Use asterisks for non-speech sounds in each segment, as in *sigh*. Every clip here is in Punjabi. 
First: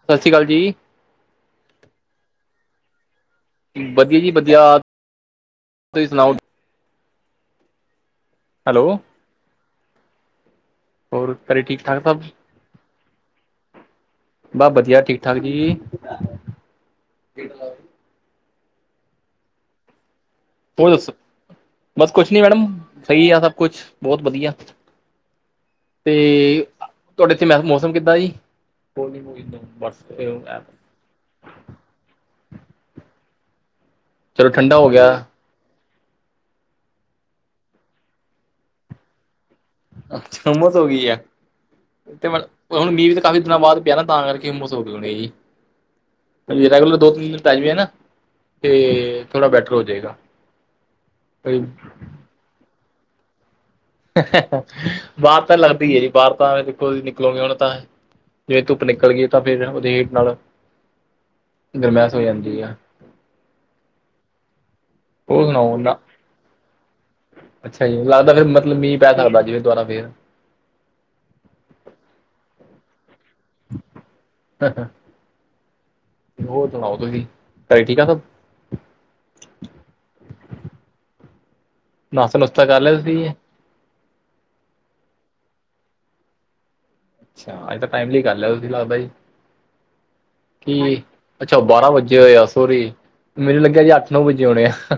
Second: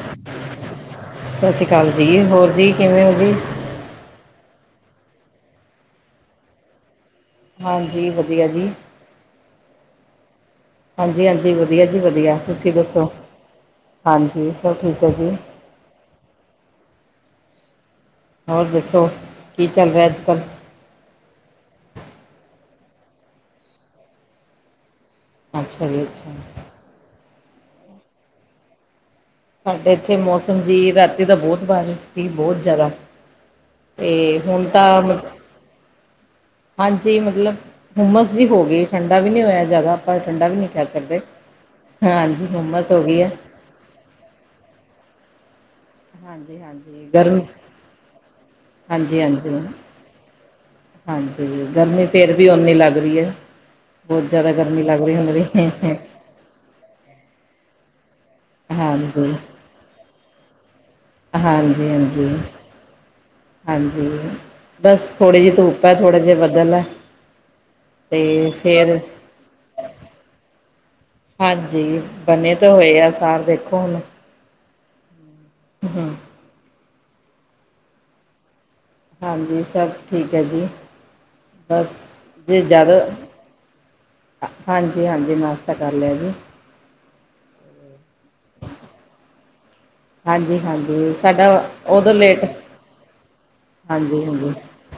ਸਤਿ ਸ਼੍ਰੀ ਅਕਾਲ ਜੀ। ਸਤਿ ਸ਼੍ਰੀ ਅਕਾਲ ਜੀ। ਹੋਰ ਜੀ ਕਿਵੇਂ ਹੋ ਜੀ? ਵਧੀਆ ਜੀ ਵਧੀਆ, ਤੁਸੀਂ ਸੁਣਾਓ ਹਾਂਜੀ ਵਧੀਆ ਜੀ। ਹੈਲੋ ਹੋਰ ਹਾਂਜੀ-ਹਾਂਜੀ, ਘਰੇ ਠੀਕ ਵਧੀਆ ਜੀ ਠਾਕ ਸਭ ਵਧੀਆ ਤੁਸੀਂ ਦੱਸੋ। ਹਾਂਜੀ, ਬਸ ਸਭ ਵਧੀਆ ਠੀਕ ਹੈ ਜੀ। ਠਾਕ ਹੋਰ ਦੱਸੋ, ਕੀ ਚੱਲ ਰਿਹਾ ਅੱਜ ਕੱਲ੍ਹ ਹੋਰ ਦੱਸੋ, ਬਸ ਕੁਛ ਨੀ ਮੈਡਮ ਸਹੀ ਆ ਸਭ ਕੁਛ ਬਹੁਤ ਵਧੀਆ। ਅੱਛਾ ਜੀ ਅੱਛਾ ਤੇ, ਤੁਹਾਡੇ ਇੱਥੇ ਮੈ ਮੌਸਮ ਕਿੱਦਾਂ ਜੀ? ਸਾਡੇ ਇੱਥੇ ਮੌਸਮ ਜੀ ਰਾਤੀ ਤਾਂ ਬਹੁਤ ਬਾਰਿਸ਼ ਸੀ ਬਹੁਤ ਜ਼ਿਆਦਾ। ਤੇ, ਚਲੋ ਹੁਣ ਠੰਡਾ ਹੋ ਤਾਂ ਗਿਆ ਮ ਹਾਂਜੀ ਮਤਲਬ ਹੁੰਮਸ ਜੀ ਹੋ ਗਈ ਠੰਡਾ ਵੀ ਨੀ ਹੋਇਆ। ਜ਼ਿਆਦਾ ਆਪਾਂ ਠੰਡਾ ਅੱਛਾ ਵੀ ਨੀ ਹੁਮਸ ਖਾ ਹੋ ਗਈ ਆ ਸਕਦੇ ਹਾਂਜੀ ਹੁੰਮਸ ਹੋ ਗਈ ਐ ਪ ਨਾ ਤਾਂ ਕਰਕੇ ਮੌਸਮ‌ ਹੋਣਾ ਹਾਂਜੀ ਜੀ ਰੈਗੂਲਰ ਹਾਂਜੀ ਦੋ ਤਿੰਨ ਗਰਮ ਦਿਨ ਨਾ। ਹਾਂਜੀ ਅਤੇ ਥੋੜ੍ਹਾ ਹਾਂਜੀ ਬੈਟਰ ਹੋ ਜਾਏਗਾ। ਹਾਂਜੀ ਗਰਮੀ ਫੇਰ ਵੀ ਓਨੀ ਲੱਗ ਰਹੀ ਐ। ਬਾ ਤਾਂ ਲੱਗਦੀ ਐ ਜੀ। ਬਾਹਰ ਤਾਂ ਦੇਖੋ ਨਿਕਲੋਂਗੇ ਹੁਣ ਤਾਂ ਜਿਵੇਂ ਧੁੱਪ ਨਿਕਲ ਗੀ ਹਾਂਜੀ ਤਾਂ ਫੇਰ ਉਦੇ ਨਾਲ ਗਰਮੈਸ਼ ਹੋ ਹਾਂਜੀ-ਹਾਂਜੀ। ਜਾਂਦੀ ਆ ਹਾਂਜੀ ਬਸ ਥੋੜ੍ਹੀ ਹੋਰ ਜਿਹੀ ਸੁਣਾਓ ਧੁੱਪ ਨਾ ਐਥੋੜਾ ਜਾ ਬੱਦਲ ਐ। ਅੱਛਾ ਜੀ ਲੱਗਦਾ ਫੇਰ ਮਤਲਬ ਮੀਂਹ ਪੈਣ ਵਾਲਾ ਅੱਜ ਵੀ ਦੁਬਾਰਾ ਫੇਰ। ਹਾਂਜੀ ਬਣੇੇ ਤਾਂ ਹੋਏ ਆ ਸਾਰੇ ਦੇਖੋ ਹੁਣ ਹਾਂ-ਹਾਂ। ਹੂੰ। ਹੋਰ ਸੁਣਾਓ ਤੁਸੀਂ ਘਰੇ ਠੀਕ ਆ ਸਭ ਹਾਂਜੀ ਸਭ ਠੀਕ ਐ, ਜੀ ਬਸ ਨਾਸ਼ਤਾ ਜੇ ਨੁਸ਼ਤਾ ਕਰ ਲਿਆ ਜ਼ਿਆਦਾ ਤੁਸੀਂ ਹਾਂਜੀ-ਹਾਂਜੀ ਮਸ਼ਤਾ ਕਰ ਲਿਆ ਜੀ ਅੱਛਾ, ਅੱਜ ਤਾਂ ਟਾਈਮਲੀ ਗੱਲ ਐ ਤੁਸੀਂ ਲਾਦਾ ਜੀ। ਹਾਂਜੀ ਕੀ ਹਾਂਜੀ ਸਾਡਾ ਅੱਛਾ ਬਾਰਾਂ ਉਦੋਂ ਵਜੇ ਹੋਏ ਲੇਟ ਆ ਸੌਰੀ ਮੈਨੂੰ ਲੱਗਿਆ ਜੀ ਅੱਠ ਨੌ ਵਜੇ ਹੋਣੇ ਆ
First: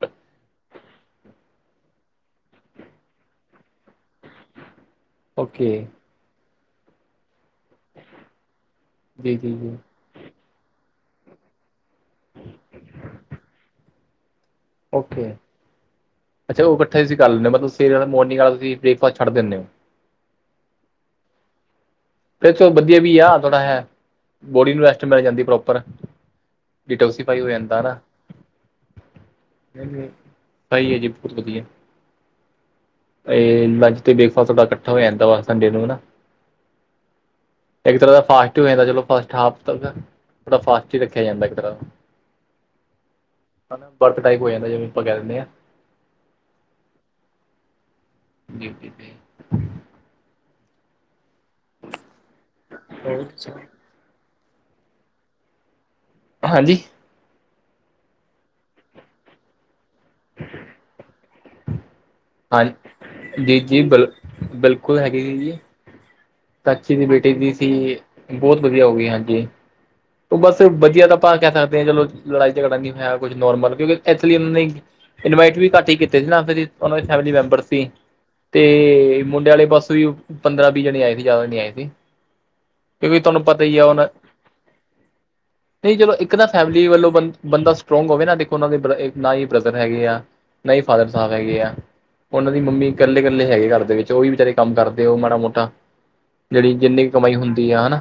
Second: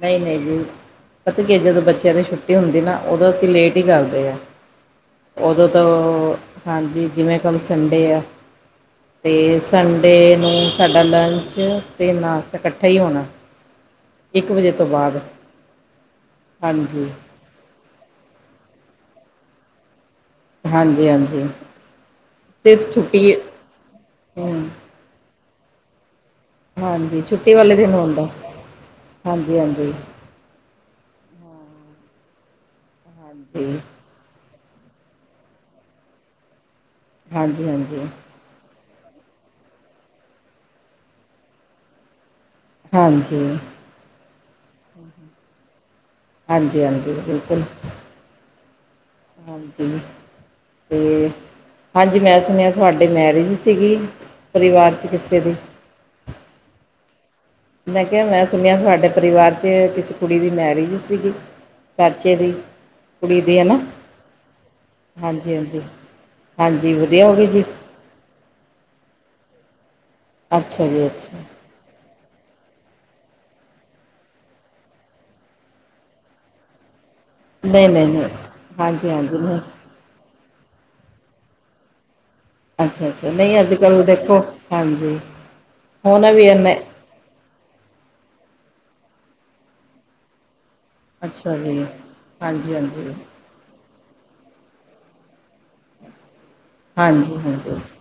ਨਈ-ਨਈ ਜੀ। ਪਤਾ ਕੀ ਜਦੋਂ ਬੱਚਿਆਂ ਦੀ ਛੁੱਟੀ ਹੁੰਦੀ ਨਾ ਓਦੋਂ ਅਸੀਂ ਲੇਟ ਈ ਕਰਦੇ ਆ। ਉਦੋਂ ਓਕੇ ਤੋਂ ਹਾਂਜੀ ਜਿਵੇਂ ਕੰਮ ਸੰਡੇ ਆ। ਜੀ ਜੀ ਤੇ ਜੀ ਸੰਡੇ ਨੂੰ ਸਾਡਾ ਲੰਚ ਤੇ ਨਾਸ਼ਤਾ ਇਕੱਠਾ ਹੋਣਾ ਇੱਕ ਵਜੇ। ਤੋਂ ਬਾਅਦ ਓਕੇ ਅੱਛਾ ਉਹ ਇਕੱਠੇ ਹਾਂਜੀ ਤੁਸੀਂ ਕਰ ਲੈਂਦੇ ਹੋ। ਮਤਲਬ ਸਵੇਰੇ ਵਾਲਾ ਮੋਰਨਿੰਗ ਵਾਲਾ ਤੁਸੀਂ ਬ੍ਰੇਕਫਾਸਟ ਛੱਡ ਦਿੰਦੇ ਓ ਹਾਂਜੀ-ਹਾਂਜੀ। ਫ ਚ ਵਧੀਆ ਵੀ ਆ ਥੋੜ੍ਹਾ ਹੈ, ਹਮ ਬੋਡੀ ਨੂੰ ਵੈਸਟ ਮਿਲ ਜਾਂਦੀ ਪ੍ਰੋਪਰ। ਡੀ ਹਾਂਜੀ ਟੋਕਸੀ ਪਾਈ ਹੋਏ ਛੁੱਟੀ ਵਾਲੇ ਦਿਨ ਆ। ਹੁੰਦਾ ਹਾਂਜੀ ਹਾਂਜੀ ਸਹੀ ਏ ਜੀ ਬਹੁਤ ਵਧੀਆ, ਹਜੇ ਹਾਂਜੀ ਲੰਚ ਤੇ ਬ੍ਰੇਕਫਾਸਟ ਤੁਹਾਡਾ ਕੱਠਾ ਹੋ ਜਾਂਦਾ ਵਾ ਸੰਡੇ ਨੂੰ ਨਾ। ਹਾਂਜੀ ਇੱਕ ਹਾਂਜੀ ਤਰ੍ਹਾਂ ਦਾ ਫਾਸਟ ਹੀ ਹੋ ਜਾਂਦਾ ਚਲੋ ਫਸਟ ਹਾਫ ਤੱਕ ਥੋੜਾ ਫਾਸਟ ਹੀ ਰੱਖਿਆ ਜਾਂਦਾ ਇੱਕ ਤਰ੍ਹਾਂ ਹਾਂਜੀ ਦਾ। ਬਰਤ ਟਾਈਪ ਹੋ ਜਾਂਦਾ ਜਿਵੇਂ ਆਪਾਂ ਕਹਿ ਦਿੰਦੇ ਹਾਂ। ਹਾਂਜੀ-ਹਾਂਜੀ, ਬਿਲਕੁਲ। ਡਿਊਟੀ ਤੇ। ਹਾਂਜੀ ਤੇ। ਹਾਂਜੀ, ਮੈਂ ਸੁਣਿਆ ਤੁਹਾਡੇ ਮੈਰਿਜ ਸੀਗੀ ਪਰਿਵਾਰ ਚ ਕਿਸੇ ਦੀ। ਹਾਂਜੀ। ਮੈਂ ਕਿਹਾ ਮੈਂ ਸੁਣਿਆ ਤੁਹਾਡੇ ਪਰਿਵਾਰ ਚ ਕਿਸੇ ਕੁੜੀ ਦੀ ਮੈਰਿਜ ਸੀਗੀ। ਚਾਚੇ ਦੀ ਹਾਂਜੀ ਕੁੜੀ ਦੀ ਜੀ ਹੈਨਾ, ਜੀ ਬਿਲ ਬਿਲਕੁਲ ਹੈਗੀ ਸੀ ਜੀ ਹਾਂਜੀ-ਹਾਂਜੀ। ਚਾਚੀ ਦੀ ਬੇਟੀ ਦੀ ਸੀ, ਬਹੁਤ ਵਧੀਆ ਹੋ ਗਈ ਹਾਂਜੀ। ਬਸ ਅੱਛਾ ਜੀ ਵਧੀਆ ਤਾਂ ਆਪਾਂ ਅੱਛਾ ਕਹਿ ਸਕਦੇ ਹਾਂ ਚਲੋ ਲੜਾਈ ਝਗੜਾ ਨਹੀਂ ਹੋਇਆ, ਕੁਛ ਨੋਰਮਲ ਕਿਉਂਕਿ ਇਥਲੀ ਉਹਨਾਂ ਨੇ- ਇਨਵਾਈਟ ਵੀ ਘੱਟ ਹੀ ਕੀਤੇ ਸੀ ਨਾ ਫੇਰ ਉਹਨਾਂ ਦੇ ਫੈਮਿਲੀ ਮੈਂਬਰ ਸੀ ਨਹੀਂ ਨਹੀਂ ਨਹੀਂ ਹਾਂਜੀ ਤੇ ਹਾਂਜੀ ਮੁੰਡੇ ਨਹੀਂ ਵਾਲੇ ਬਸ। ਤੁਸੀਂ ਪੰਦਰਾਂ-ਵੀਹ ਜਣੇ ਆਏ ਸੀ, ਜ਼ਿਆਦਾ ਜਣੇ ਆਏ ਸੀ। ਕਿਉਂਕਿ ਅੱਛਾ-ਅੱਛਾ, ਤੁਹਾਨੂੰ ਨੀ ਪਤਾ ਹੀ ਅੱਜ-ਕੱਲ ਦੇਖੋ ਹਾਂਜੀ। ਨਈ ਜਦੋਂ ਹੁਣ ਇੱਕ ਵੀ ਨਾ ਇਨਾ ਫੈਮਿਲੀ ਵੱਲੋਂ ਬ ਬੰਦਾ ਸਟਰੋਂਗ ਹੋਵੇ ਨਾ, ਦੇਖੋ ਉਹਨਾਂ ਦੇ ਨਾ ਹੀ ਬ੍ਰਦਰ ਹੈਗੇ ਆ ਨਾ ਹੀ ਫਾਦਰ ਸਾਹਿਬ ਅੱਛਾ ਹੈਗੇ ਆ, ਜੀ ਉਹਨਾਂ ਦੀ ਹਾਂਜੀ ਮੰਮੀ ਹਾਂਜੀ ਕੱਲੇ-ਕੱਲੇ ਹੈਗੇ ਘਰ ਦੇ ਵਿੱਚ ਉ ਵੀ ਵਿਚਚਾਰੇ ਕੰਮ ਕਰਦੇ ਹੋ ਮਾੜਾ ਮੋਟਾ, ਜਿਹੜੀ ਜਿੰਨੀ ਵੀ ਕਮਾਈ ਹਾਂਜੀ ਹੁੰਦੀ ਹਾਂਜੀ ਆ ਹਨਾ,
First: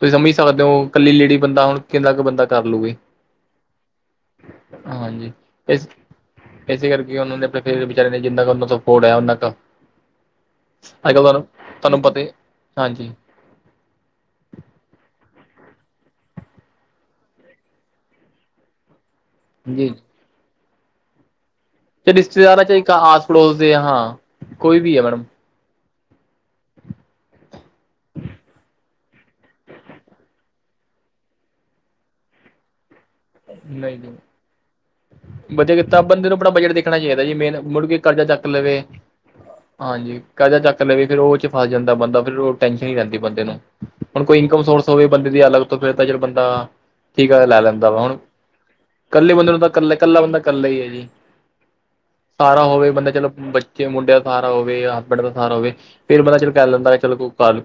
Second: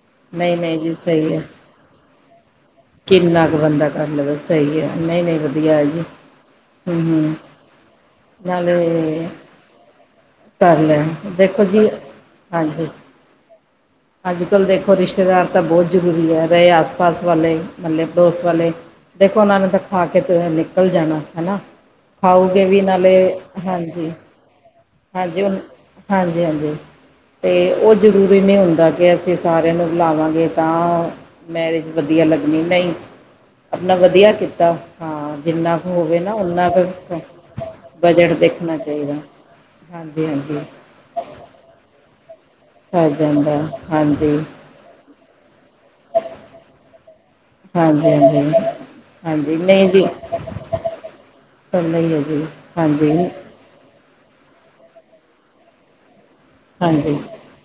ਤੁਸੀਂ ਸਮਝ ਨਹੀਂ ਸਕਦੇ ਨਹੀਂ ਹੋ ਜੀ ਤੇ ਸਹੀ ਲੇਡੀ ਹੈ ਬੰਦਾ ਹੁਣ ਕਿੰਨਾ ਕੁ ਬੰਦਾ ਕਰ ਲੂਗੀ। ਕਿੰਨਾ ਕੁ ਬੰਦਾ ਕਰ ਲਵੇ ਸਹੀ ਏ, ਹਾਂਜੀ ਨਈ-ਨਈ ਵਧੀਆ ਇਸ ਜੀ। ਇਸੇ ਹੂੰ ਕਰਕੇ ਹੂੰ ਉਹਨਾਂ ਦੇ ਆਪਣੇ ਫੇਰ ਵਿਚਾਰੇ ਨੇ ਜਿੰਨਾ ਕੁ ਉਹਨਾਂ ਦਾ ਸਪੋਰਟਇਆ ਨਾਲੇ ਉਹਨਾਂ ਕੁ ਕਰ ਲੈਣ ਅੱਜ-ਕੱਲ ਦੇਖੋ ਜੀ ਤੁਹਾਨੂੰ ਪਤਾ ਹੀ ਹਾਂਜੀ। ਅੱਜ-ਕੱਲ੍ਹ ਦੇਖੋ ਰਿਸ਼ਤੇਦਾਰ ਤਾਂ ਬਹੁਤ ਜ਼ਰੂਰੀ ਐ। ਰਹੇ ਆਸ-ਪਾਸ ਵਾਲੇ ਮਹੱਲੇ ਪੜੋਸ ਵਾਲੇ ਦੇਖੋ ਉਹਨਾਂ ਨੂੰ ਤਾਂ ਜੀ ਖਾ ਕੇ ਨਿਕਲ ਜਾਣਾ ਹੈਨਾ। ਤੇ ਰਿਸ਼ਤੇਦਾਰਾਂ ਖਾਊਗੇ ਚ ਵੀ ਇੱਕ ਨਾਲੇ, ਆਸ ਪੜੋਸ ਦੇ ਹਾਂ ਕੋਈ ਵੀ ਹੈ ਮੈਡਮ ਹਾਂਜੀ-ਹਾਂਜੀ ਹ ਹਾਂਜੀ-ਹਾਂਜੀ ਤੇ ਉਹ ਜ਼ਰੂਰੀ ਨਈ ਹੁ ਦਾਂ ਕਿ ਅਸੀਂ ਸਾਰਿਆਂ ਨੂੰ ਬੁਲਾਵਾਂਗੇ ਤਾਂ ਮੈਰਿਜ ਵਧੀਆ ਲੱਗਣੀ, ਨਈ ਆਪਣਾ ਨਹੀਂ ਜੀ ਵਧੀਆ ਕੀਤਾ, ਹਾਂ ਵਧੀਆ ਜਿੰਨਾ ਕੁ ਕੀਤਾ ਹੋਵੇ ਬੰਦੇ ਨਾ ਨੂੰ ਆਪਣਾ ਓਨਾ ਬਜਟ ਕੁ ਦੇਖਣਾ ਚਾਹੀਦਾ ਜੀ ਮੇਨ ਮੁੜ ਕੇ ਕਰਜ਼ਾ ਬਜਟ ਚੱਕ ਦੇਖਣਾ ਲਵੇ ਚਾਹੀਦਾ। ਹਾਂਜੀ ਕਾਜ਼ਾ ਚੱਕ ਲਵੇ ਫਿਰ ਉਹ ਚ ਫਸ ਜਾਂਦਾ, ਬੰਦਾ ਫਿਰ ਉਹ ਟੈਨਸ਼ਨ ਹੀ ਪੈ ਰਹਿੰਦੀ ਬੰਦੇ ਨੂੰ ਜਾਂਦਾ ਹੁਣ ਹਾਂਜੀ ਕੋਈ ਇਨਕਮ ਸੋਰਸ ਹੋਵੇ ਬੰਦੇ ਦੀ ਅਲਗ ਤੋਂ ਫਿਰ ਜ ਬੰਦਾ ਠੀਕ ਆ ਲੈ ਲੈਂਦਾ ਵਾ ਹਾਂਜੀ ਹੁਣ ਹਾਂਜੀ। ਕੱਲੇ ਬੰਦੇ ਹਾਂਜੀ ਨੂੰ ਤਾਂ ਨਹੀਂ ਜੀ ਕੱਲਾ-ਕੱਲਾ ਬੰਦਾ ਕੱਲਾ ਹੀ ਹੈ ਜੀ ਕਰਨਾ ਹੀ ਹੈ ਜੀ ਸਾਰਾ ਹੋਵੇ ਬੰਦਾ ਹਾਂਜੀ ਚਲੋ ਜੇ ਮੁੰਡਿਆਂ ਦਾ ਸਾਰਾ ਹੋਵੇ ਜਾਂ ਹਸਬੈਂਡ ਦਾ ਸਹਾਰਾ ਹੋਵੇ ਫਿਰ ਬੰਦਾ ਚਲ ਕਰ ਲੈਂਦਾ ਚਲੋ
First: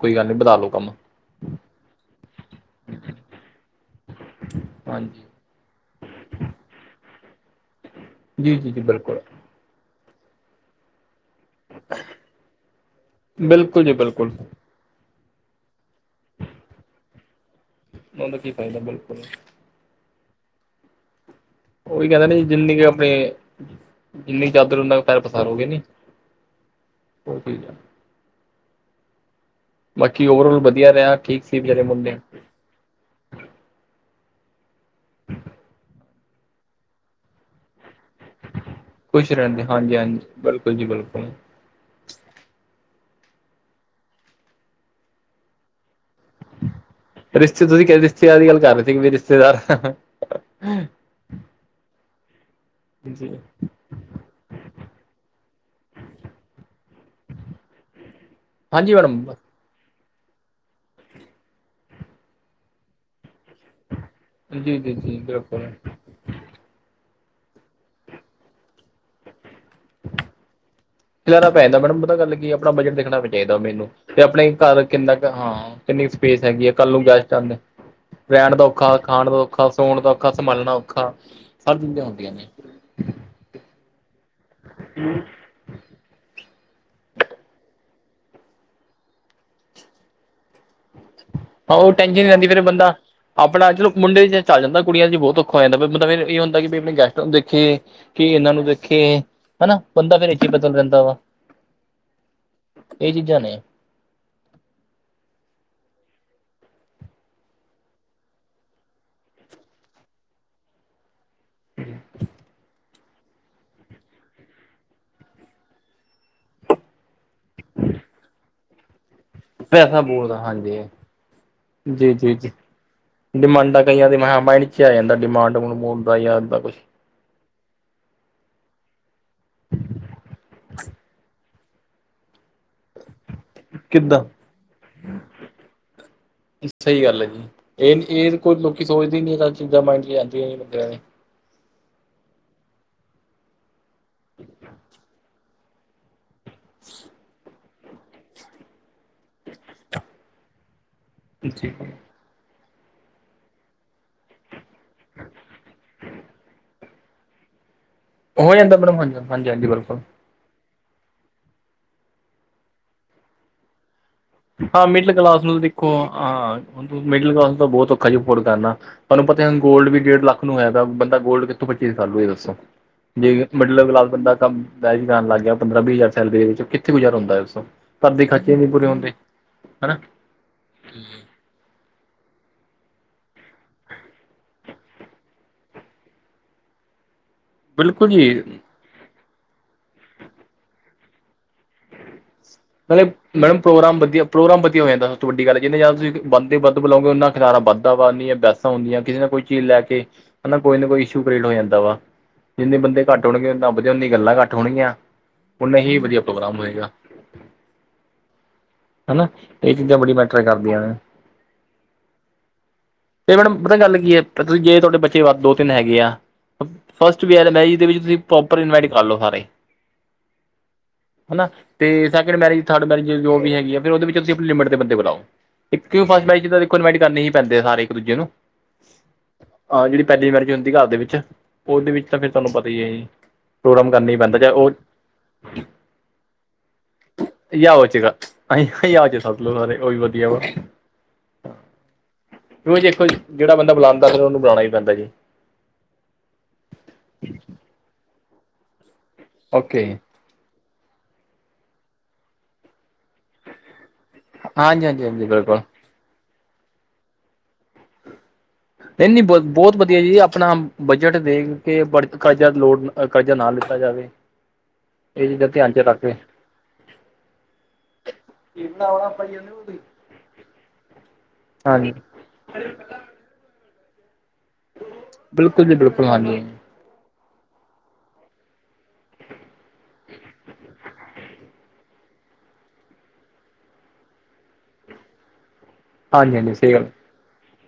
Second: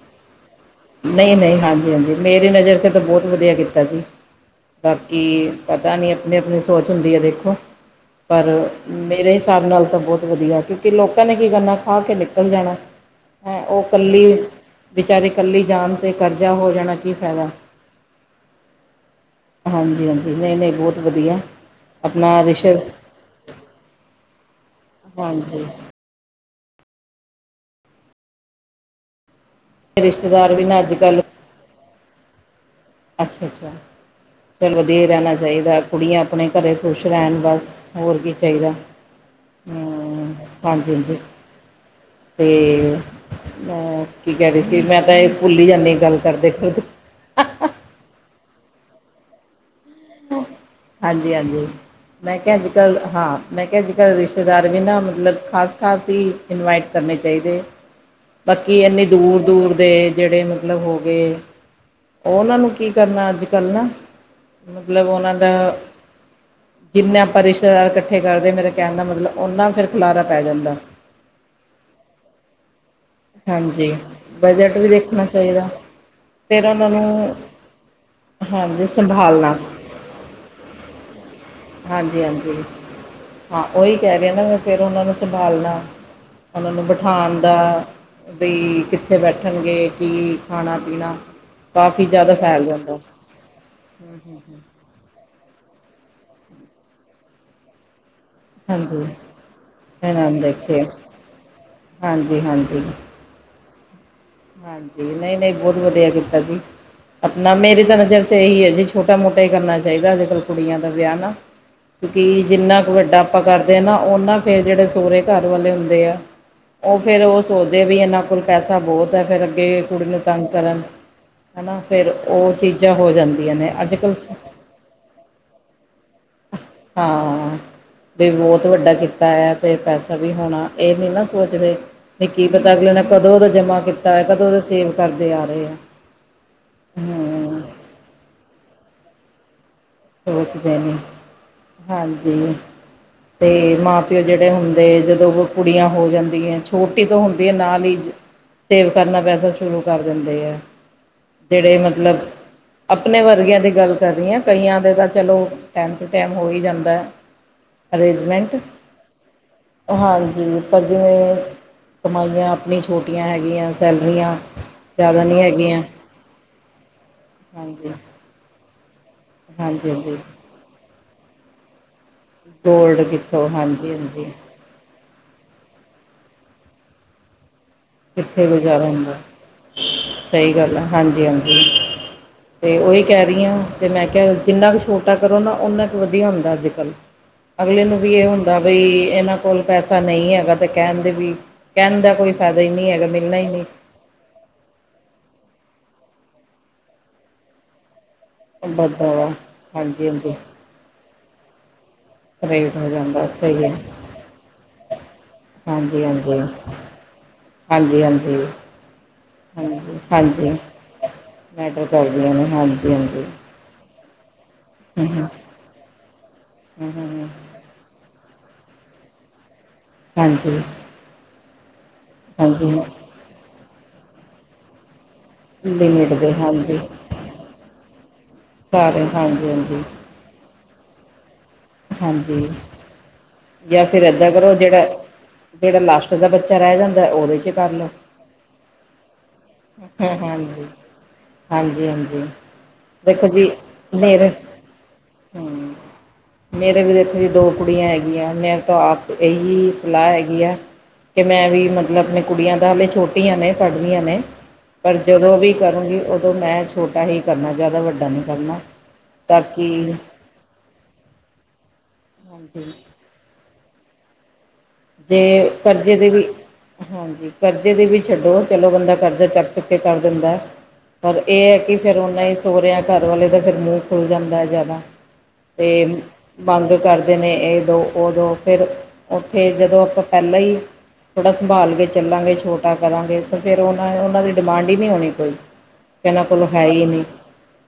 ਕੋਈ ਗੱਲ ਨੀ ਵਧਾ ਲੋ ਨਈ-ਨਈ, ਹਾਂਜੀ-ਹਾਂਜੀ ਮੇਰੀ ਨਜ਼ਰ ਚ ਤਾਂ ਬਹੁਤ ਵਧੀਆ ਕੀਤਾ ਜੀ ਬਾਕੀ ਹਾਂਜੀ ਪਤਾ ਨੀ ਆਪਣੀ-ਆਪਣੀ ਸੋਚ ਹੁੰਦੀ ਹੈ ਦੇਖੋ ਪਰ ਜੀ ਜੀ ਜੀ ਬਿਲਕੁਲ ਮੇਰੇ ਹਿਸਾਬ ਨਾਲ ਤਾਂ ਬਹੁਤ ਵਧੀਆ ਕਿ ਲੋਕਾਂ ਨੇ ਕੀ ਕਰਨਾ ਖਾ ਕੇ ਨਿਕਲ ਜਾਣਾ, ਹੈਂ ਉਹ ਬਿਲਕੁਲ ਜੀ ਬਿਲਕੁਲ ਕੱਲੀ ਵਿਚਾਰੀ ਕੱਲੀ ਜਾਣ ਤੇ ਕਰਜ਼ਾ ਹੋ ਜਾਣਾ ਕੀ ਫਾਇਦਾ ਉਹ ਦਾ ਕੀ ਫਾਇਦਾ ਬਿਲਕੁਲ। ਹਾਂਜੀ-ਹਾਂਜੀ, ਨਈ-ਨਈ ਬਹੁਤ ਵਧੀਆ। ਉਹੀ ਕਹਿੰਦਾ ਆਪਣਾ ਨੀ ਜਿੰਨੀ ਰਿਸ਼ਤੇ ਕਿ ਆਪਣੀ ਜਿੰਨੀ ਚਾਦਰ ਉਹਨਾਂ ਕੁ ਪੈਰ ਹਾਂਜੀ ਪਸਾਰੋਗੇ ਨੀ। ਠੀਕ ਐ, ਬਾਕੀ ਹੋਰ ਰਿਸ਼ਤੇਦਾਰ ਵੀ ਨਾ ਵਧੀਆ ਅੱਜ ਰਿਹਾ ਠੀਕ ਦੀਪ ਜ ਮੁੰਦੇ ਅੱਛਾ-ਅੱਛਾ, ਚੱਲ ਵਧੀਆ ਰਹਿਣਾ ਚਾਹੀਦਾ ਕੁੜੀਆਂ ਆਪਣੇ ਘਰੇ ਖੁਸ਼ ਰਹਿਣ ਬਸ ਹੋਰ ਕੀ ਚਾਹੀਦਾ। ਖੁਸ਼ ਰਹਿੰਦੇ, ਹਾਂਜੀ-ਹਾਂਜੀ ਹਮ ਬਿਲਕੁਲ ਜੀ ਹਾਂਜੀ ਹਾਂਜੀ ਬਿਲਕੁਲ। ਤੇ ਕੀ ਅ ਕਹਿ ਰਹੇ ਸੀ ਮੈਂ ਤਾਂ ਇਹ ਭੁੱਲ ਹੀ ਜਾਂਦੀ ਗੱਲ ਕਰਦੇ-ਕਰਦੇ ਰਿਸ਼ਤੇ ਤੁਸੀਂ ਕਦੇ ਰਿਸ਼ਤੇਦਾਰ ਦੀ ਗੱਲ ਰਹੇ ਸੀ ਕਿ ਵੀ ਰਿਸ਼ਤੇਦਾਰ। ਹਾਂਜੀ- ਹਾਂਜੀ। ਮੈਂ ਕਿਹਾ ਅੱਜ ਕੱਲ ਜੀ ਹਾਂ, ਮੈਂ ਕਿਹਾ ਅੱਜ ਕੱਲ ਰਿਸ਼ਤੇਦਾਰ ਵੀ ਨਾ ਮਤਲਬ ਖ਼ਾਸ- ਖ਼ਾਸ ਹੀ। ਇਨਵਾਈਟ ਕਰਨੇ ਚਾਹੀਦੇ, ਬਾਕੀ ਹਾਂਜੀ ਇੰਨੀ ਮੈਡਮ ਦੂਰ- ਦੂਰ ਦੇ ਜਿਹੜੇ ਮਤਲਬ ਹੋ ਗਏ ਉਹਨਾਂ ਨੂੰ ਕੀ ਕਰਨਾ ਅੱਜ ਕੱਲ ਨਾ, ਜੀ ਜੀ ਮਤਲਬ ਜੀ ਉਹਨਾਂ ਨੇ। *inaudible* ਜਿੰਨੇ ਆਪਾਂ ਰਿਸ਼ਤੇਦਾਰ ਇਕੱਠੇ ਕਰਦੇ, ਮੇਰਾ ਕਹਿਣ ਦਾ ਮਤਲਬ ਓਨਾ ਫੇਰ ਖਿਲਾਰਾ ਪੈ ਜਾਂਦਾ ਹੈ। ਖਿਲਾਰਾ ਪੈਂ ਜਾਂਦਾ ਪਰ ਪਤਾ ਗੱਲ ਕੀ ਆਂ, ਆਪਣਾ ਬਜਟ ਦੇਖਣਾ। ਚਾਹੀਦਾ ਮੈਨੂੰ, ਹਾਂਜੀ ਤੇ ਆਪਣੇ ਬਜਟ ਘਰ ਵੀ ਕਿੰਨਾ ਦੇਖਣਾ ਕੁ ਹਾਂ ਚਾਹੀਦਾ ਕਿੰਨੀ ਸਪੇਸ ਫਿਰ ਹੈਗੀ ਆ। ਉਹਨਾਂ ਕੱਲ ਨੂੰ ਗੈਸਟ ਆਉਂਦੇ। ਰਹਿਣ ਦਾ ਹਾਂਜੀ ਔਖਾ, ਖਾਣ ਦਾ ਸੰਭਾਲਣਾ ਔਖਾ, ਸੌਣ ਦਾ ਔਖਾ, ਸੰਭਾਲਣਾ ਔਖਾ ਸਭ ਚੀਜ਼ਾਂ ਹਾਂਜੀ ਹੁੰਦੀਆਂ ਨੇ। ਹਾਂਜੀ ਹੂੰ। *inaudible* ਹਾਂ ਉਹੀ ਕਹਿ ਰਹੀ ਹਾਂ ਨਾ। ਮੈਂ ਫੇਰ ਉਹਨਾਂ ਨੂੰ ਸੰਭਾਲਣਾ, ਉਹਨਾਂ ਨੂੰ ਬਿਠਾਉਣ ਦਾ। ਬਈ ਕਿੱਥੇ ਬੈਠਣਗੇ, ਕੀ ਖਾਣਾ ਪੀਣਾ ਹਾਂ ਉਹ ਕਾਫੀ ਟੈਂਸ਼ਨ ਹੀ ਜ਼ਿਆਦਾ ਰਹਿੰਦੀ, ਫੇਰ ਫੈਲ ਬੰਦਾ ਜਾਂਦਾ ਆਪਣਾ ਚਲੋ ਮੁੰਡੇ ਦਾ ਚੱਲ ਜਾਂਦਾ। ਕੁੜੀਆਂ ਚ ਬਹੁਤ ਔਖਾ ਹੋ ਜਾਂਦਾ। ਮਤਲਬ ਫੇਰ ਇਹ ਹੁੰਦਾ ਕਿ ਵੀ ਆਪਣੇ ਗੈਸਟ ਨੂੰ ਵਿਚੇ। ਕਿ ਇਹਨਾਂ ਨੂੰ ਹਾਂਜੀ ਦੇਖਿਐ ਹਨਾ, ਬੰਦਾ ਫੇਰ ਇਹਨਾਂ ਨੂੰ ਇੱਥੇ ਬਦਲ ਦੇਖੇ ਰਹਦਾ ਵਾ। ਹਾਂਜੀ- ਹਾਂਜੀ। ਇਹ ਚੀਜ਼ਾਂ ਨੇ। ਹਾਂਜੀ, ਨਹੀਂ- ਨਹੀਂ ਬਹੁਤ ਵਧੀਆ ਕੀਤਾ ਜੀ। ਆਪਣਾ ਮੇਰੀ ਤਾਂ ਨਜ਼ਰ ਚ ਇਹੀ ਹੈ, ਜੀ ਛੋਟਾ ਮੋਟਾ ਹੀ ਕਰਨਾ ਚਾਹੀਦਾ ਅੱਜ ਕੱਲ ਕੁੜੀਆਂ ਦਾ ਵਿਆਹ ਨਾ। ਕਿਉਕਿ ਜਿੰਨਾ ਕੁ ਵੱਡਾ ਆਪਾਂ ਕਰਦੇ ਹਾਂ ਨਾ, ਓਨਾ ਫੇਰ ਜਿਹੜੇ ਸੋਹੁਰੇ ਘਰ ਵਾਲੇ ਹੁੰਦੇ ਆ। ਉਹ ਫੇਰ ਉਹ ਸੋਚਦੇ ਵੀ ਇਹਨਾਂ ਕੋਲ ਪੈਸਾ ਬਹੁਤ। ਹੈ ਫਿਰ ਅੱਗੇ ਪੈਸਾ ਕੁੜੀ ਨੂੰ ਬੋਤ ਆ ਤੰਗ ਹਾਂਜੀ। ਕਰਨ ਹਨਾ ਫਿਰ ਜੀ, ਜੀ, ਜੀ। ਉਹ ਚੀਜ਼ਾਂ ਹੋ ਜਾਂਦੀਆਂ ਨੇ ਡਿਮਾਂਡਾਂ ਅੱਜ ਕਈਆਂ ਕੱਲ੍ਹ ਤੇ ਮੈਂ। ਪਿੱਛੇ ਆ ਜਾਂਦਾ ਡਿਮਾਂਡ ਹੁਣ ਮੋਡਦਾ ਜਾਂ ਇਦਾਂ ਕੁਛ। ਹਾਂ, ਵੀ ਬਹੁਤ ਵੱਡਾ ਕੀਤਾ ਤੇ ਪੈਸਾ ਵੀ ਹੋਣਾ। ਇਹ ਨੀ ਨਾ ਸੋਚਦੇ, ਵੀ ਕੀ ਪਤਾ ਅਗਲੇ ਨੇ ਕਦੋਂ ਜਮਾ ਕੀਤਾ ਹੋਇਆ। ਕਿੱਦਾਂ ਕਦੋਂ ਦੇ ਸੇਵ ਕਰਦੇ ਆ ਰਹੇ ਆ, ਸਹੀ ਗੱਲ ਹੈ ਹੂੰ। ਜੀ ਇਹ ਕੋਈ ਲੋਕੀ ਸੋਚਦੇ ਹੀ ਨੀ ਇਹ, ਚੀਜ਼ਾਂ ਮਾਇੰਡ ਚ ਆਉਂਦੀਆਂ ਸੋਚਦੇ ਬੰਦਿਆਂ ਨਹੀਂ, ਹਾਂਜੀ ਤੇ ਮਾਂ ਤੇ ਜਿਹੜੇ ਹੁੰਦੇ, ਜਦੋਂ ਔ ਕੁੜੀਆਂ ਹੋ ਜਾਂਦੀਆਂ ਵੋਟੀ ਤੋਂ ਹੁੰਦੀ ਹੈ ਨਾਲ ਹੀ, ਸੇਵ ਕਰਨਾ ਪੈਸਾ ਸ਼ੁਰੂ ਕਰ ਦਿੰਦੇ ਹੈ। ਦੇ ਜਿਹੜੇ ਮਤਲਬ, ਆਪਣੇ ਵਰਗਿਆਂ ਦੀ ਗੱਲ ਕਰ ਰਹੀ ਹਾ। ਕਈਆਂ ਤਾਂ ਚਲੋ ਟਾਈਮ ਟੂ ਟਾਈਮ ਹੋ ਹੀ ਜਾਂਦਾ ਆ। ਅਰੇਂਜਮੈਂਟ, ਹੋ ਜਾਂਦਾ ਮੈਡਮ ਹਾਂਜੀ ਹਾਂਜੀ ਹਾਂਜੀ ਬਿਲਕੁਲ ਹਾਂਜੀ। ਪਰ ਜਿਵੇਂ ਕਮਾਈਆਂ, ਆਪਨੀ ਛੋਟੀਆਂ ਹੈਗੀਆਂ ਸੈਲਰੀਆਂ। ਹਾਂ ਮਿਡਲ ਜ਼ਿਆਦਾ ਨਹੀਂ ਕਲਾਸ ਨੂੰ ਤਾਂ ਹੈਗੀਆਂ ਦੇਖੋ। ਹਾਂ ਮਿਡਲ ਕਲਾਸ ਨੂੰ ਤਾਂ ਬਹੁਤ ਹਾਂਜੀ ਔਖਾ ਜ ਅਫੋਢ ਕਰਨਾ। ਤੁਹਾਨੂੰ ਪਤਾ ਹੁਨ ਗੌਲਡ ਹਾਂਜੀ ਵੀ ਹਾਂਜੀ ਡੇਢ ਲੱਖ ਨੂੰ ਹੈਗਾ। ਬੰਦਾ ਗੋਲਡ ਪੱਚੀ ਸਾਲ *unintelligible* ਹੋਏ ਦੱਸੋ ਗੋਲਡ ਜੇ ਕਿੱਥੋਂ ਮਿਡਲ ਹਾਂਜੀ ਕਲਾਸ ਹਾਂਜੀ ਬੰਦਾ ਕੰਮ ਦਾਜ ਹੀ ਬਨਾਨ ਲਗ ਗਿਆ। ਪੰਦਰਾਂ, ਵੀਹ ਹਜ਼ਾਰ ਸੈਲਰੀ ਦੇ ਵਿੱਚ ਕਿਥੇ ਗੁਜਾਰਾ ਹੁੰਦਾ ਹੈ ਦਸੋ, ਘਰਦੇ ਕਿੱਥੇ ਖਰਚੇ ਨੀ ਗੁਜ਼ਾਰਾ ਪੂਰੇ ਹੁੰਦੇ। ਹੁੰਦਾ ਹਨਾ ਸਹੀ ਗੱਲ ਆ, ਹਾਂਜੀ- ਹਾਂਜੀ। ਅਤੇ ਉਹੀ ਕਹਿ ਰਹੀ ਹਾਂ, ਅਤੇ ਮੈਂ ਕਿਹਾ ਜਿੰਨਾ ਕੁ ਛੋਟਾ ਕਰੋ ਨਾ ਉਨਾ ਕੁ ਵਧੀਆ ਹੁੰਦਾ ਅੱਜ ਕੱਲ। *inaudible* ਅਗਲੇ ਨੂੰ ਵੀ ਇਹ ਜੀ ਹੁੰਦਾ ਬਈ, ਇਹਨਾਂ ਕੋਲ ਪੈਸਾ ਨਹੀਂ ਹੈਗਾ। ਤੇ ਕਹਿਣ ਦੇ ਵੀ ਕਹਿਣ ਦਾ ਕੋਈ ਫਾਇ ਮ ਮੈਡਮ ਪ੍ਰੋਗਰਾਮ ਵਧੀਆ ਪ੍ਰੋਗਰਾ ਵਧੀਆ ਹੋ ਜਾਂਦਾ, ਸਭ ਤੋਂ ਵੱਡੀ ਗੱਲ ਹੈ ਤੇ ਜਿਨੇ ਜਾਦਾ ਤੁਸੀ ਬਦੇੰ ਵਧ ਬੁਲਾਉਗੇ, ਊਨਾ ਜਾਦਾ ਖਿਲਾਰਾ ਵਧ ਜਾਦਾੰ। ਬੈਸਾਂ ਹੁੰਦੀਆਂ ਵੱਧਦਾ ਕਿਸੇ ਨਾ ਵਾ ਕੋਈ ਚੀਜ਼ ਲੈ ਕੇ ਹਾਂਜੀ ਹਾਂਜੀ ਹੈਨਾ, ਕੋਈ ਨਾ ਕੋਈ ਇਸ਼ੂ ਕਰ੍ਰੀਏਟ ਹੋ ਜਾਂਦਾ ਵਾ। ਰੇਟ ਜਿੰਨੇ ਹੋ ਬੰਦੇ ਘੱਟ ਜਾਂਦਾ ਹੋਣਗੇ, ਸਹੀ ਉਨਾ ਹੈ ਵਧਿਆ, ੳਨੀ ਗੱਲਾਂ ਘੱਟ ਹੋਣਗੀਆਂ। ਔਨਾ ਹੀ ਹਾਂਜੀ ਵਧੀਆ ਹਾਂਜੀ ਪ੍ਰੋਗਰਾਮ ਹੋਏਗਾ। ਹਾਂਜੀ- ਹਾਂਜੀ। ਹਨਾ ਇਹ ਚੀਜ਼ਾਂ ਹਾਂਜੀ ਬੜੀ ਮੈਟਰ ਹਾਂਜੀ ਕਰਦੀਆਂ ਨੇ ਮੈਟਰ ਕਰਦੀਆਂ ਨੇ। ਹਾਂਜੀ ਹਾਂਜੀ। ਤੇ ਮੈਡਮ ਪਤਾ ਗੱਲ ਕੀ ਹੈ ਤੁਸੀਂ ਜੇਤੁਹਾਡੇ ਹੂੰ ਬੱਚੇ ਵਾ ਦੋ, ਤਿੰਨ ਹੈਗੇ ਆ। ਹੂੰ ਹੂੰ ਫਸਟ ਹੂੰ ਵਿਆਹ, ਮੈਰਿਜ ਦੇ ਵਿੱਚ ਤੁਸੀ ਪ੍ਰੋਪਰ ਇਨਵਾਈਟ ਕਰ ਲੋ ਸਾਰੇ ਹਾਂਜੀ। ਹੈਨਾ, ਤੇ ਸੈਕਿੰਡ ਮੈਰਿਜ, ਹਾਂਜੀ ਥਰਡ ਮੈਰਿਜ ਜੋ ਵੀ ਹੈਗੀ ਆ। ਫਿਰ ਉਹਦੇ ਵਿੱਚ ਤੁਸੀਂ ਅਪਣੀ ਲਿਮਿਟ ਦੇ ਬੰਦੇ ਬੁਲਾਓ। ਕਿਉਂ ਲਿਮਿਟ ਫਸਟ ਦੇ ਮੈਰਿਜ ਚ ਦੇਖੋ ਹਾਂਜੀ ਇਨਵਾਈਟ ਕਰਨੇ ਹੀ ਪੈਂਦੇ ਆ। ਸਾਰੇ ਇੱਕ ਦੂਜੇ ਨੂੰ ਸਾਰੇ ਹਾਂਜੀ ਹਾਂਜੀ ਹਾਂ ਜਿਹੜੀ ਪਹਿਲੀ ਲੜਕੀ ਹੁੰਦੀ ਘਰ ਦੇ ਵਿੱਚ ਉਹਦੇ ਵਿੱਚ ਤਾਂ ਫਿਰ ਹਾਂਜੀ ਤੁਹਾਨੂੰ ਪਤਾ ਹੀ ਹੈ ਜੀ। ਜਾਂ ਪ੍ਰੋਗਰਾਮ ਫਿਰ ਕਰਨਾ ਹੀ ਪੈਂਦਾ ਚਾਹੇ ਉਹ ਕੱਲਾ ਬੱਚਾ ਰਹਿ ਜਾਂਦਾ। ਉਹ ਵੀ ਵਿਆਹ ਹੋ ਜੇਗਾ। ਅਹੀ ਵਿਆਹ ਚ ਸਬ ਲੋਗ ਆ ਰਹੇ। ਉਹ ਵੀ ਵਧੀਆ ਵਾ। ਹਾਂਜੀ ਹਾਂਜੀ ਹਾਂਜੀ ਕਿ ਦੇਖੋ ਜੀ ਜਿਹੜਾ ਬੰਦਾ ਬੁਲਾਉਂਦਾ। ਫਿਰ ਉਹਨੂੰ ਬੁਲਾਉਣਾ ਵੀ ਪੈਂਦਾ ਜੀ। ਹਮ ਮੇਰੇ ਵੀ ਇਥੋ ਦੀ ਦੋ ਕੁੜੀਆਂ ਹੈਗੀਆਂ। ਮੇਰੇ ਤਾਂ ਆਪ ਇਹੀ ਓਕੇ ਸਲਾਹ ਹੈਗੀ ਕਿ ਆ ਮੈਂ ਵੀ ਮਤਲਬ ਅਪਨੀ ਕੁੜੀਆਂ ਦਾ। ਹਾਲੇ ਛੋਟੀਆਂ ਨੇ ਪੜਦੀਆਂ ਨੇ। ਹਾਂਜੀ ਪਰ ਹਾਂਜੀ ਹਾਂਜੀ ਜਦੋਂ ਵੀ ਬਿਲਕੁਲ ਕਰੂੰਗੀ। ਉਦੋਂ ਮੈਂ ਛੋਟਾ ਹੀ ਕਰਨਾ। ਜ਼ਿਆਦਾ ਵੱਡਾ ਨੀ ਕਰਨਾ। ਨਹੀਂ ਨਹੀਂ ਬ ਤਾਂ ਕਿ ਬਹੁਤ ਵਧੀਆ ਜੀ। ਅਪਣਾ ਬਜਟ ਦੇਖ ਕੇ ਪਰ ਕਰਜ਼ਾ ਹਾਂਜੀ ਲੋੜ ਕਰਜ਼ਾ ਨਾ ਲਿੱਤਾ ਜਾਵੇ। ਤੇ ਇਹ ਚੀਜ਼ਾਂ ਧਿਆਨ 'ਚ ਕਰਜ਼ੇ ਰੱਖ ਦੇ ਕੇ ਵੀ। ਹਾਂਜੀ ਕਰਜ਼ੇ ਦੇ ਵੀ ਛੱਡੋ। ਚਲੋ ਬੰਦਾ ਕਰਜ਼ਾ ਚੱਕ ਚੁੱਕ ਕੇ ਕਰ ਦਿੰਦਾ। ਪਰ ਇਹ ਹੈ। ਕਿ ਹਾਂਜੀ ਫਿਰ ਉਹਨਾ ਹੀ ਸੋਹਰਿਆਂ ਘਰ ਵਾਲੇ ਦਾ ਫਿਰ ਮੂੰਹ ਖੁੱਲ ਜਾਂਦਾ ਐ। ਬਿਲਕੁਲ ਜੀ ਤੇ ਬਿਲਕੁਲ ਹਾਂਜੀ ਬੰਦ ਕਰਦੇ ਨੇ। ਇਹ ਦੋ ਉਹ ਦੋ ਫਿਰ ਫੇਰ ਜਦੋਂ ਆਪਾਂ ਪਹਿਲਾਂ ਹੀ। ਥੋੜਾ ਸੰਭਾਲ ਚ ਚੱਲਾਂਗੇ। ਛੋਟਾ ਕਰਾਂਗੇ ਤੇ ਫੇਰ ਉਹਨਾਂ। ਉਹਨਾਂ ਦੀ ਡਿਮਾਂਡ ਹੀ ਨਹੀਂ ਹੋਣੀ। ਕੋਈ ਇਹ ਇਹਨਾਂ ਹਾਂਜੀ ਕੋਲ ਹਾਂਜੀ ਹੈ ਸਹੀ ਹੀ ਗੱਲ ਨਹੀਂ।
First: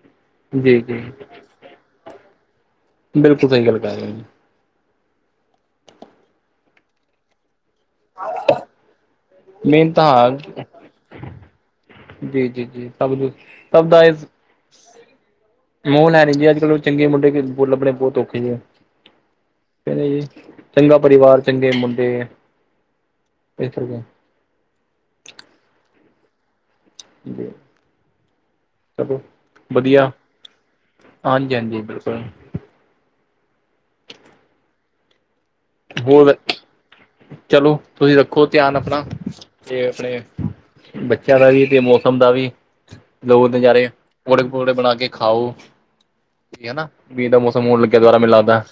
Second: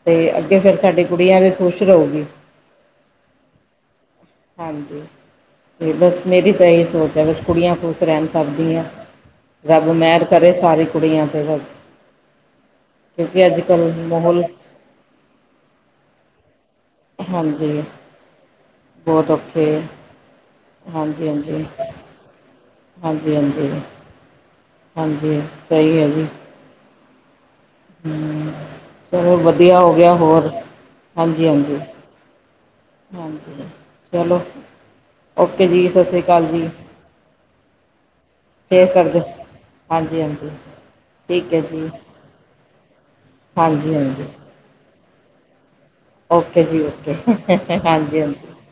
ਤੇ ਅੱਗੇ ਫੇਰ ਜੀ ਜੀ ਸਾਡੀ ਕੁੜੀਆਂ ਵੀ ਖੁਸ਼ ਰਹੋਗੀ। ਬਿਲਕੁਲ ਸਹੀ ਗੱਲ ਕਿਹ ਰਹੇ ਓ ਜੀ। ਹਾਂਜੀ। ਤੇ ਬਸ ਮੇਰੀ ਤਾਂ ਇਹ ਹੀ ਸੋਚ ਐ। ਬਸ ਕੁੜੀਆਂ ਖੁਸ਼ ਰਹਿਣ ਸਭ ਦੀਆਂ। ਰੱਬ ਮੇਨ ਤਾਂ ਮਹਿਰ ਕਰੇ ਹਾਂ ਸਾਰੀ ਕੁੜੀਆਂ ਤੇ ਬਸ। ਜੀ ਜੀ ਜੀ ਸਭਦੀ ਕਿਉਂਕਿ ਅੱਜ ਸਭ ਕੱਲ੍ਹ ਦਾ। ਇਸ ਮਾਹੌਲ ਮਹੋਲ ਹੈ ਨੀ ਜੀ ਅੱਜਕਲ ਚੰਗੇ ਮੁੰਡੇ ਵੀ ਲੱਭਣੇ ਵੀ ਅਗੋਂ ਹਾਂਜੀ ਲੱਭਣੇ ਬਹੁਤ ਔਖੇ ਜੀ। ਬਹੁਤ ਔਖੇ ਕਹਿੰਦੇ ਜੀ। ਚੰਗਾ ਹਾਂਜੀ ਪਰਿਵਾਰ ਹਾਂਜੀ ਚੰਗੇ ਮੁੰਡੇ ਹਾਂਜੀ ਹਾਂਜੀ। ਇਸ ਕਰਕੇ ਹਾਂਜੀ ਸਹੀ ਆਂ ਜੀ। *unintelligible* ਹਮ ਹੈਲੋ ਚਲੋ ਹੋ ਵਧੀਆ। ਗਿਆ ਹੋਰ ਹਾਂਜੀ ਹਾਂਜੀ ਬਿਲਕੁਲ। ਹਾਂਜੀ ਚਲੋ ਔਕੇ ਜੀ। ਸਤਿ ਸ਼੍ਰੀ ਹੋਰ ਅਕਾਲ ਜੀ। ਚਲੋ ਤੁਸੀਂ ਰੱਖੋ ਧਿਆਨ ਫੇਰ ਅਪਣਾ ਕਰਦੇ ਤੇ ਫੇਰ ਹਾਂਜੀ ਹਾਂਜੀ ਫੇਰ ਬੱਚਿਆਂ ਦਾ ਠੀਕ ਹੈ ਵੀ ਤੇ ਜੀ ਮੌਸਮ ਦਾ ਵੀ ਲੋ ਨਜ਼ਾਰੇ। ਹਾਂਜੀ ਹਾਂਜੀ ਪਕੋੜੇ ਬਣਾ ਕੇ ਖਾਓ। ਓਕੇ ਕੀ ਹੈ ਜੀ ਨਾ। ਓਕੇ ਵੀ ਮੀਂਹ ਦਾ ਮੌਸਮ ਹੋਣ ਲੱਗਿਆ ਦੁਬਾਰਾ ਹਾਂਜੀ ਮੈਂਨੂੰ ਹਾਂਜੀ ਲੱਗਦਾ।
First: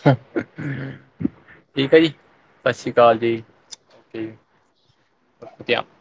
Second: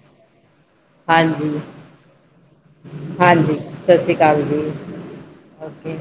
ਹਾਂਜੀ ਠੀਕ ਹੈ ਜੀ ਸਤਿ ਸ਼੍ਰੀ ਅਕਾਲ ਜੀ ਹਾਂਜੀ, ਸਤਿ ਸ਼੍ਰੀ ਓਕੇ ਅਕਾਲ ਜੀ। ਧਿਆਨ ਔਕੇ